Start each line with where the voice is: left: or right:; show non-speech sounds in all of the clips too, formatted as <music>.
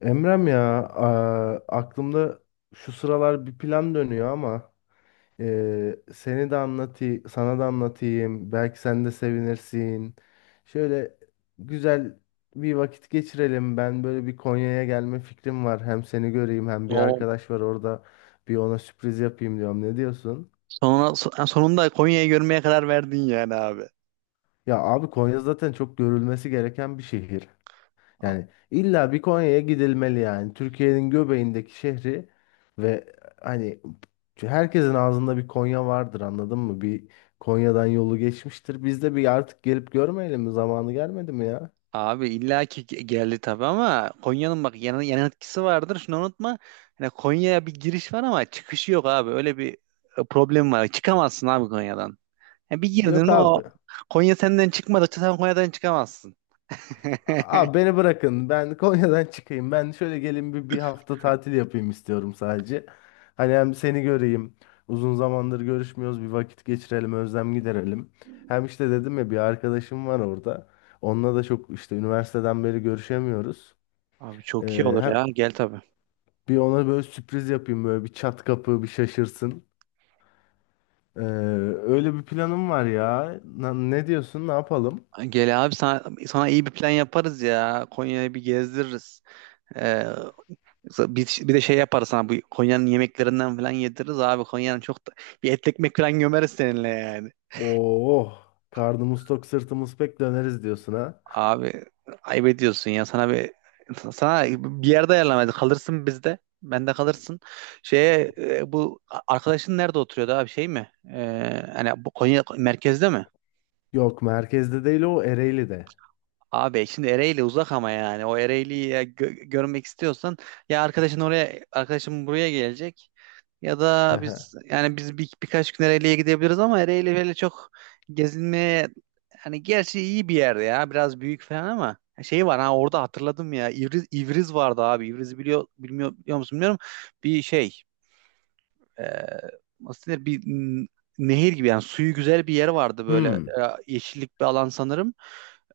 left: Emrem ya, aklımda şu sıralar bir plan dönüyor ama seni de anlatayım, sana da anlatayım. Belki sen de sevinirsin. Şöyle güzel bir vakit geçirelim. Ben böyle bir Konya'ya gelme fikrim var. Hem seni göreyim hem bir
right: O
left: arkadaş var orada. Bir ona sürpriz yapayım diyorum. Ne diyorsun?
right: sonra sonunda Konya'yı görmeye karar verdin yani abi.
left: Ya abi, Konya zaten çok görülmesi gereken bir şehir.
right: A-
left: Yani illa bir Konya'ya gidilmeli yani. Türkiye'nin göbeğindeki şehri ve hani herkesin ağzında bir Konya vardır, anladın mı? Bir Konya'dan yolu geçmiştir. Biz de bir artık gelip görmeyelim mi? Zamanı gelmedi mi ya?
right: Abi illa ki geldi tabii ama Konya'nın bak yan etkisi vardır. Şunu unutma. Yani Konya'ya bir giriş var ama çıkışı yok abi. Öyle bir problem var. Çıkamazsın abi Konya'dan. Yani bir
left: Yok
right: girdin o
left: abi.
right: Konya senden çıkmadıkça sen Konya'dan çıkamazsın. <laughs>
left: Abi beni bırakın. Ben <laughs> Konya'dan çıkayım. Ben şöyle gelin bir hafta tatil yapayım istiyorum sadece. Hani hem seni göreyim. Uzun zamandır görüşmüyoruz. Bir vakit geçirelim, özlem giderelim. Hem işte dedim ya bir arkadaşım var orada. Onunla da çok işte üniversiteden beri görüşemiyoruz.
right: Abi çok iyi olur
left: Hem
right: ya. Gel tabii.
left: bir ona böyle sürpriz yapayım, böyle bir çat kapı bir şaşırsın. Ee, Öyle bir planım var ya. Ne diyorsun? Ne yapalım?
right: Gel abi sana iyi bir plan yaparız ya. Konya'yı bir gezdiririz. E, bir de şey yaparız sana bu Konya'nın yemeklerinden falan yediririz abi. Konya'nın çok da, bir et ekmek falan gömeriz seninle yani.
left: Oo, karnımız tok, sırtımız pek döneriz diyorsun ha.
right: Abi ayıp ediyorsun ya sana bir yerde ayarlamayız. Kalırsın bizde. Bende kalırsın. Bu arkadaşın nerede oturuyordu abi şey mi? E, hani bu Konya merkezde mi?
left: Yok, merkezde değil o, Ereğli'de.
right: Abi şimdi Ereğli uzak ama yani o Ereğli'yi ya görmek istiyorsan ya arkadaşın oraya arkadaşım buraya gelecek. Ya
left: <laughs>
right: da
left: Hı.
right: biz birkaç gün Ereğli'ye gidebiliriz ama Ereğli böyle çok gezilmeye, hani gerçi iyi bir yer ya biraz büyük falan ama şey var ha orada hatırladım ya İvriz vardı abi, İvriz'i biliyor bilmiyor, biliyor musun bilmiyorum bir şey, e, nasıl denir bir nehir gibi yani suyu güzel bir yer vardı böyle,
left: Hmm.
right: yeşillik bir alan sanırım.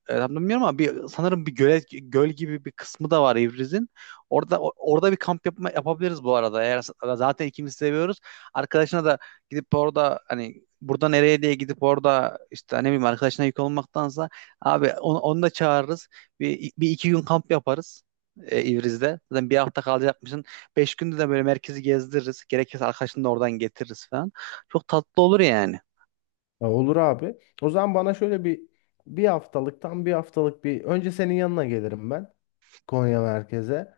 right: E, tam da bilmiyorum ama bir, sanırım bir göl gibi bir kısmı da var İvriz'in. Orada orada bir yapabiliriz bu arada. Eğer zaten ikimiz seviyoruz. Arkadaşına da gidip orada hani burada nereye diye gidip orada işte ne bileyim arkadaşına yük olmaktansa abi onu da çağırırız. Bir iki gün kamp yaparız İvriz'de. Zaten bir hafta kalacakmışsın. Beş günde de böyle merkezi gezdiririz. Gerekirse arkadaşını da oradan getiririz falan. Çok tatlı olur yani.
left: Olur abi. O zaman bana şöyle bir bir haftalık, tam bir haftalık, bir önce senin yanına gelirim ben, Konya merkeze.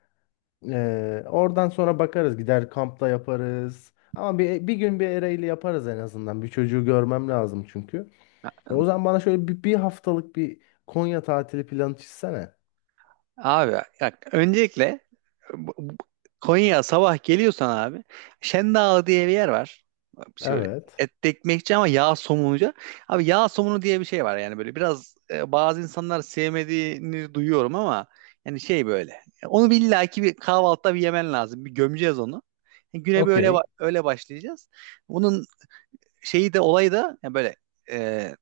left: Oradan sonra bakarız, gider kampta yaparız. Ama bir gün bir Ereğli yaparız en azından. Bir çocuğu görmem lazım çünkü. O zaman bana şöyle bir haftalık bir Konya tatili planı çizsene.
right: Abi bak öncelikle bu- bu- Konya'ya sabah geliyorsan abi Şendağ diye bir yer var. Şey böyle
left: Evet.
right: etli ekmekçi ama yağ somunucu. Abi yağ somunu diye bir şey var yani böyle biraz bazı insanlar sevmediğini duyuyorum ama yani şey böyle. Onu bir illaki bir kahvaltıda bir yemen lazım. Bir gömeceğiz onu. E, güne böyle
left: Okey.
right: öyle başlayacağız. Bunun şeyi de olayı da yani böyle, e,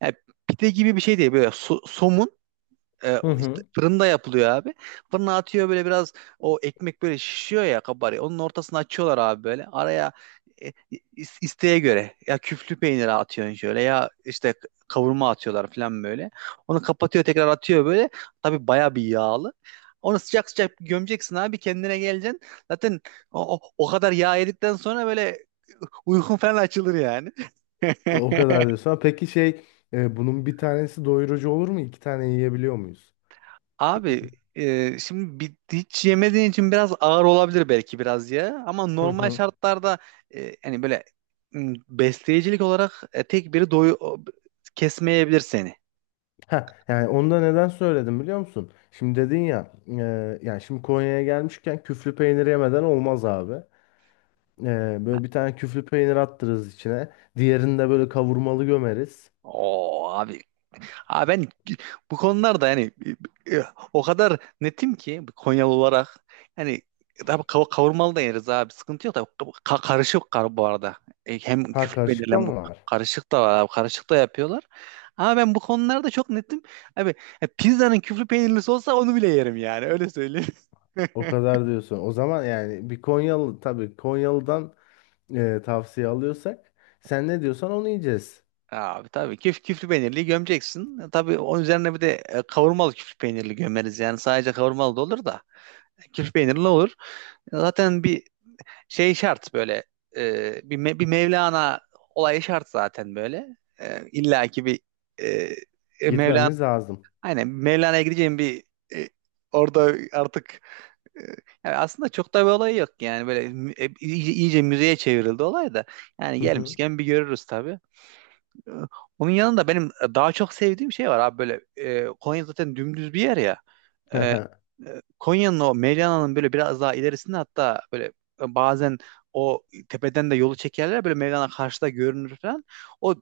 right: yani pide gibi bir şey değil. Böyle somun,
left: Hı
right: o işte
left: hı.
right: fırında yapılıyor abi. Fırına atıyor böyle biraz o ekmek böyle şişiyor ya kabarıyor. Onun ortasını açıyorlar abi böyle. Araya e, isteğe göre ya küflü peynir atıyorsun şöyle ya işte kavurma atıyorlar falan böyle. Onu kapatıyor tekrar atıyor böyle. Tabii baya bir yağlı. Onu sıcak sıcak gömeceksin abi kendine geleceksin. Zaten o kadar yağ yedikten sonra böyle, uykun falan açılır yani. <laughs>
left: O kadar diyorsun. Peki şey, bunun bir tanesi doyurucu olur mu? İki tane yiyebiliyor muyuz?
right: Abi şimdi bir, hiç yemediğin için biraz ağır olabilir belki biraz ya. Ama
left: Hı
right: normal
left: hı.
right: şartlarda, hani böyle, besleyicilik olarak tek biri kesmeyebilir seni.
left: Ha, yani onu da neden söyledim biliyor musun? Şimdi dedin ya, yani şimdi Konya'ya gelmişken küflü peynir yemeden olmaz abi. Böyle bir tane küflü peynir attırırız içine. Diğerini de böyle kavurmalı gömeriz.
right: O abi, abi ben bu konularda yani, e, e, o kadar netim ki Konyalı olarak, yani tabii kavurmalı da yeriz abi sıkıntı yok da, karışık kar bu arada. E, hem
left: Ha,
right: küflü
left: karışıkta
right: belirlem bu
left: mı var?
right: karışık da var abi karışık da yapıyorlar. Ama ben bu konularda çok netim. Abi pizzanın küflü peynirlisi olsa onu bile yerim yani öyle söyleyeyim.
left: O
right: <laughs>
left: kadar diyorsun. O zaman yani bir Konyalı, tabii Konyalı'dan tavsiye alıyorsak, sen ne diyorsan onu yiyeceğiz.
right: Abi tabii küflü peynirli gömeceksin. E, tabii onun üzerine bir de kavurmalı küflü peynirli gömeriz. Yani sadece kavurmalı da olur da. Küflü peynirli olur. E, zaten bir şey şart böyle, bir Mevlana olayı şart zaten böyle. E, illa ki bir, e, Mevlana,
left: Gitmemiz lazım.
right: aynen Mevlana'ya gideceğim bir, e, orada artık, e, yani aslında çok da bir olay yok yani böyle iyice müzeye çevrildi olay da, yani
left: Hı hı.
right: gelmişken bir görürüz tabii. E, onun yanında benim daha çok sevdiğim şey var abi böyle, Konya zaten dümdüz bir yer ya. E,
left: <laughs>
right: Konya'nın o Mevlana'nın böyle biraz daha ilerisinde hatta böyle, bazen o tepeden de yolu çekerler böyle Mevlana karşıda görünür falan. O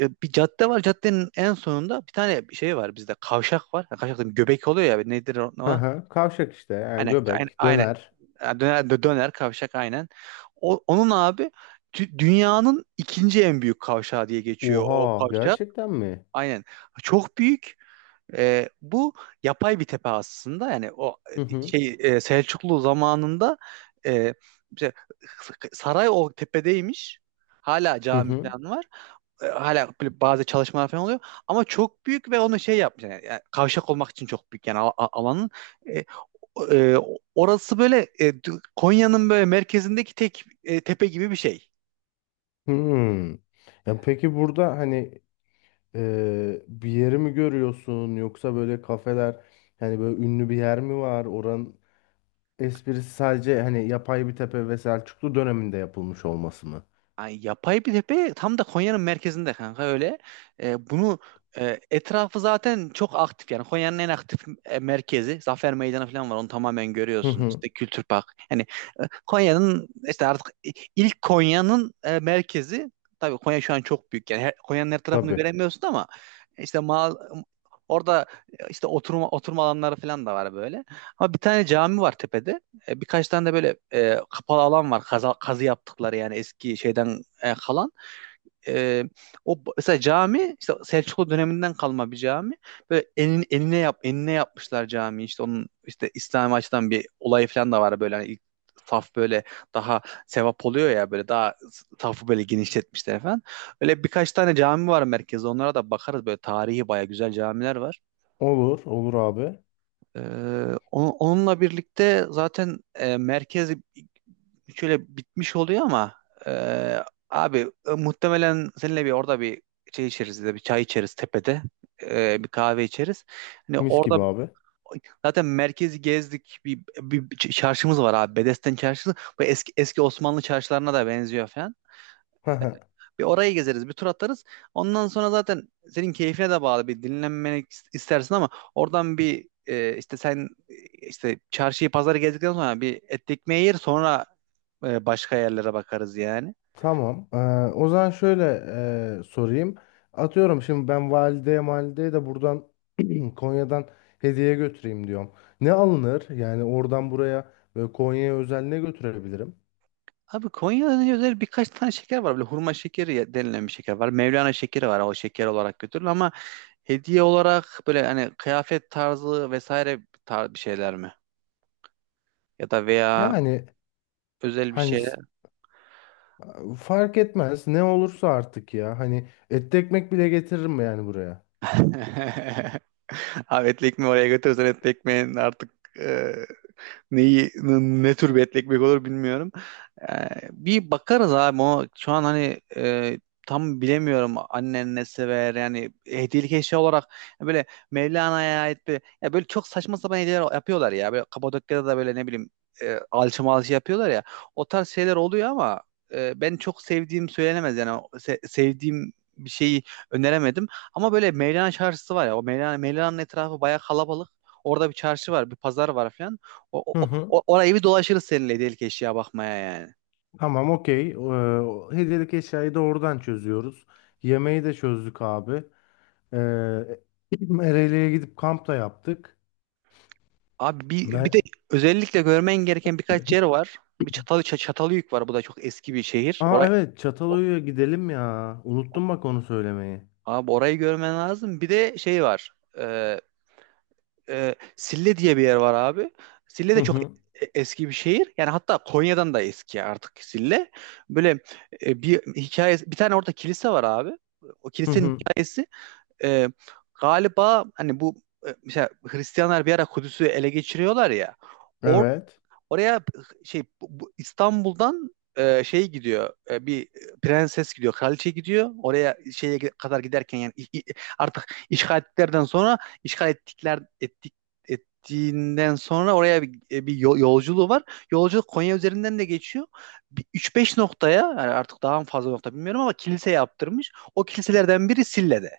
right: bir cadde var. Caddenin en sonunda bir tane şey var bizde kavşak var. Ha, kavşak dedim, göbek oluyor ya nedir o?
left: Hı hı. Kavşak işte yani,
right: Aynen, aynen,
left: göbek,
right: aynen.
left: döner.
right: Ha, döner kavşak aynen. Onun abi dünyanın ikinci en büyük kavşağı diye geçiyor o
left: Oha,
right: kavşak.
left: gerçekten mi?
right: Aynen. Çok büyük. E, bu yapay bir tepe aslında yani o,
left: Hı hı.
right: Selçuklu zamanında, e, işte saray o tepedeymiş. Hala
left: Hı
right: cami
left: hı.
right: falan var. E, hala böyle bazı çalışmalar falan oluyor. Ama çok büyük ve onu şey yapmış. Yani kavşak olmak için çok büyük yani alanın. E, o- e, orası böyle, Konya'nın böyle merkezindeki tek, tepe gibi bir şey.
left: Hmm. Ya peki burada hani, bir yeri mi görüyorsun yoksa böyle kafeler, hani böyle ünlü bir yer mi var? Oranın esprisi sadece hani yapay bir tepe ve Selçuklu döneminde yapılmış olması mı?
right: Ay, yapay bir tepe tam da Konya'nın merkezinde kanka öyle. E, bunu etrafı zaten çok aktif yani Konya'nın en aktif merkezi, Zafer Meydanı falan var onu tamamen
left: Hı
right: görüyorsun.
left: hı.
right: İşte Kültür Park. Yani Konya'nın işte artık ilk Konya'nın merkezi, tabii Konya şu an çok büyük yani her, Konya'nın her tarafını
left: Tabii.
right: göremiyorsun ama işte mal orada işte oturma alanları falan da var böyle. Ama bir tane cami var tepede. E, birkaç tane de böyle kapalı alan var. Kazı yaptıkları yani eski şeyden kalan. E, o mesela cami işte Selçuklu döneminden kalma bir cami. Böyle enine enine yapmışlar cami. İşte onun işte İslami açıdan bir olayı falan da var böyle hani ilk saf böyle daha sevap oluyor ya böyle daha safı böyle genişletmişler falan. Öyle birkaç tane cami var merkezde. Onlara da bakarız böyle tarihi baya güzel camiler var.
left: Olur, olur abi.
right: E, onunla birlikte zaten merkez şöyle bitmiş oluyor ama, e, abi muhtemelen seninle bir orada bir şey içeriz de bir çay içeriz tepede. E, bir kahve içeriz. Hani
left: Mis gibi
right: orada
left: abi.
right: zaten merkezi gezdik, bir çarşımız var abi, Bedesten çarşısı. Bu eski eski Osmanlı çarşılarına da benziyor falan.
left: Hı hı.
right: Bir orayı gezeriz, bir tur atarız. Ondan sonra zaten senin keyfine de bağlı bir dinlenmeni istersin ama oradan bir, işte çarşıyı pazarı gezdikten sonra bir et ekmeği yer sonra başka yerlere bakarız yani.
left: Tamam. O zaman şöyle sorayım. Atıyorum şimdi ben valideye malideye de buradan Konya'dan hediye götüreyim diyorum. Ne alınır? Yani oradan buraya ve Konya'ya özel ne götürebilirim?
right: Abi Konya'da özel birkaç tane şeker var. Böyle hurma şekeri denilen bir şeker var. Mevlana şekeri var. O şeker olarak götürülür ama hediye olarak böyle hani kıyafet tarzı vesaire tar bir şeyler mi? Ya da veya
left: Yani
right: özel bir
left: hani
right: şey.
left: fark etmez ne olursa artık ya. Hani etli ekmek bile getiririm yani buraya.
right: <laughs> Ahmet Ekmek'i oraya götürürsen Ahmet Ekmek'in artık, e, neyi, ne tür bir etli ekmek olur bilmiyorum. Bir bakarız abi o şu an hani tam bilemiyorum annen ne sever yani hediyelik eşya olarak böyle Mevlana'ya ait bir ya böyle çok saçma sapan hediyeler yapıyorlar ya böyle Kapadokya'da da böyle ne bileyim alçı malçı yapıyorlar ya o tarz şeyler oluyor ama ben çok sevdiğim söylenemez yani. O sevdiğim bir şeyi öneremedim ama böyle Mevlana çarşısı var ya o Mevlana'nın etrafı bayağı kalabalık, orada bir çarşı var bir pazar var falan,
left: Hı hı.
right: orayı bir dolaşırız seninle delik eşya bakmaya yani.
left: Tamam okey. O hediyelik eşyayı da oradan çözüyoruz. Yemeği de çözdük abi. Ee, <clears throat> Ereğli'ye gidip kamp da yaptık.
right: Abi bir de
left: Ben
right: özellikle görmen gereken birkaç yer
left: <clears throat>
right: var. Bir Çatalhöyük var. Bu da çok eski bir şehir.
left: Aa, evet,
right: O-
left: Çatalhöyük'e gidelim ya. Unuttum bak onu söylemeyi.
right: abi orayı görmen lazım. Bir de şey var. Ee, Sille diye bir yer var abi. Sille de
left: Hı
right: çok
left: hı.
right: eski bir şehir. Yani hatta Konya'dan da eski artık Sille. Böyle bir hikayesi, bir tane orada kilise var abi. O
left: Hı
right: kilisenin
left: hı.
right: hikayesi, e, galiba hani bu mesela Hristiyanlar bir ara Kudüs'ü ele geçiriyorlar ya. Or
left: Evet.
right: oraya şey bu İstanbul'dan gidiyor. E, bir prenses gidiyor, kraliçe gidiyor. Oraya şeye kadar giderken yani artık işgal ettiklerden sonra, işgal ettikler ettik ettiğinden sonra oraya bir, yolculuğu var. Yolculuk Konya üzerinden de geçiyor. Bir 3-5 noktaya yani artık daha mı fazla nokta bilmiyorum ama kilise yaptırmış. O kiliselerden biri Sille'de.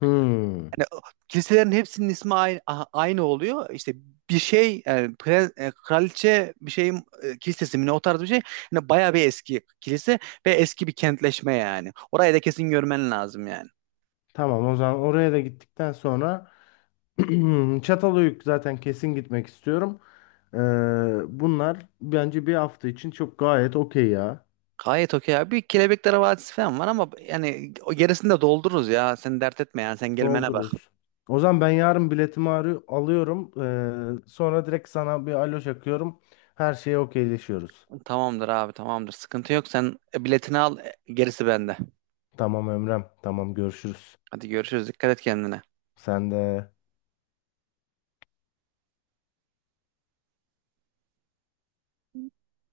left: Hmm.
right: Hani kiliselerin hepsinin ismi aynı oluyor. İşte bir şey yani kraliçe bir şeyin kilisesi mi ne o tarz bir şey. Hani bayağı bir eski kilise ve eski bir kentleşme yani. Orayı da kesin görmen lazım yani.
left: Tamam, o zaman oraya da gittikten sonra <clears throat> Çatalhöyük zaten kesin gitmek istiyorum. Ee, Bunlar bence bir hafta için çok gayet okey ya.
right: Gayet okey abi. Bir Kelebekler Vadisi falan var ama yani o gerisini de doldururuz ya. Sen dert etme yani. Sen gelmene bak.
left: Doldururuz. O zaman ben yarın biletimi alıyorum. Sonra direkt sana bir alo çakıyorum. Her şeye okeyleşiyoruz.
right: Tamamdır abi, tamamdır. Sıkıntı yok. Sen biletini al. E, gerisi bende.
left: Tamam Emrem. Tamam, görüşürüz.
right: Hadi görüşürüz. Dikkat et kendine.
left: Sen de.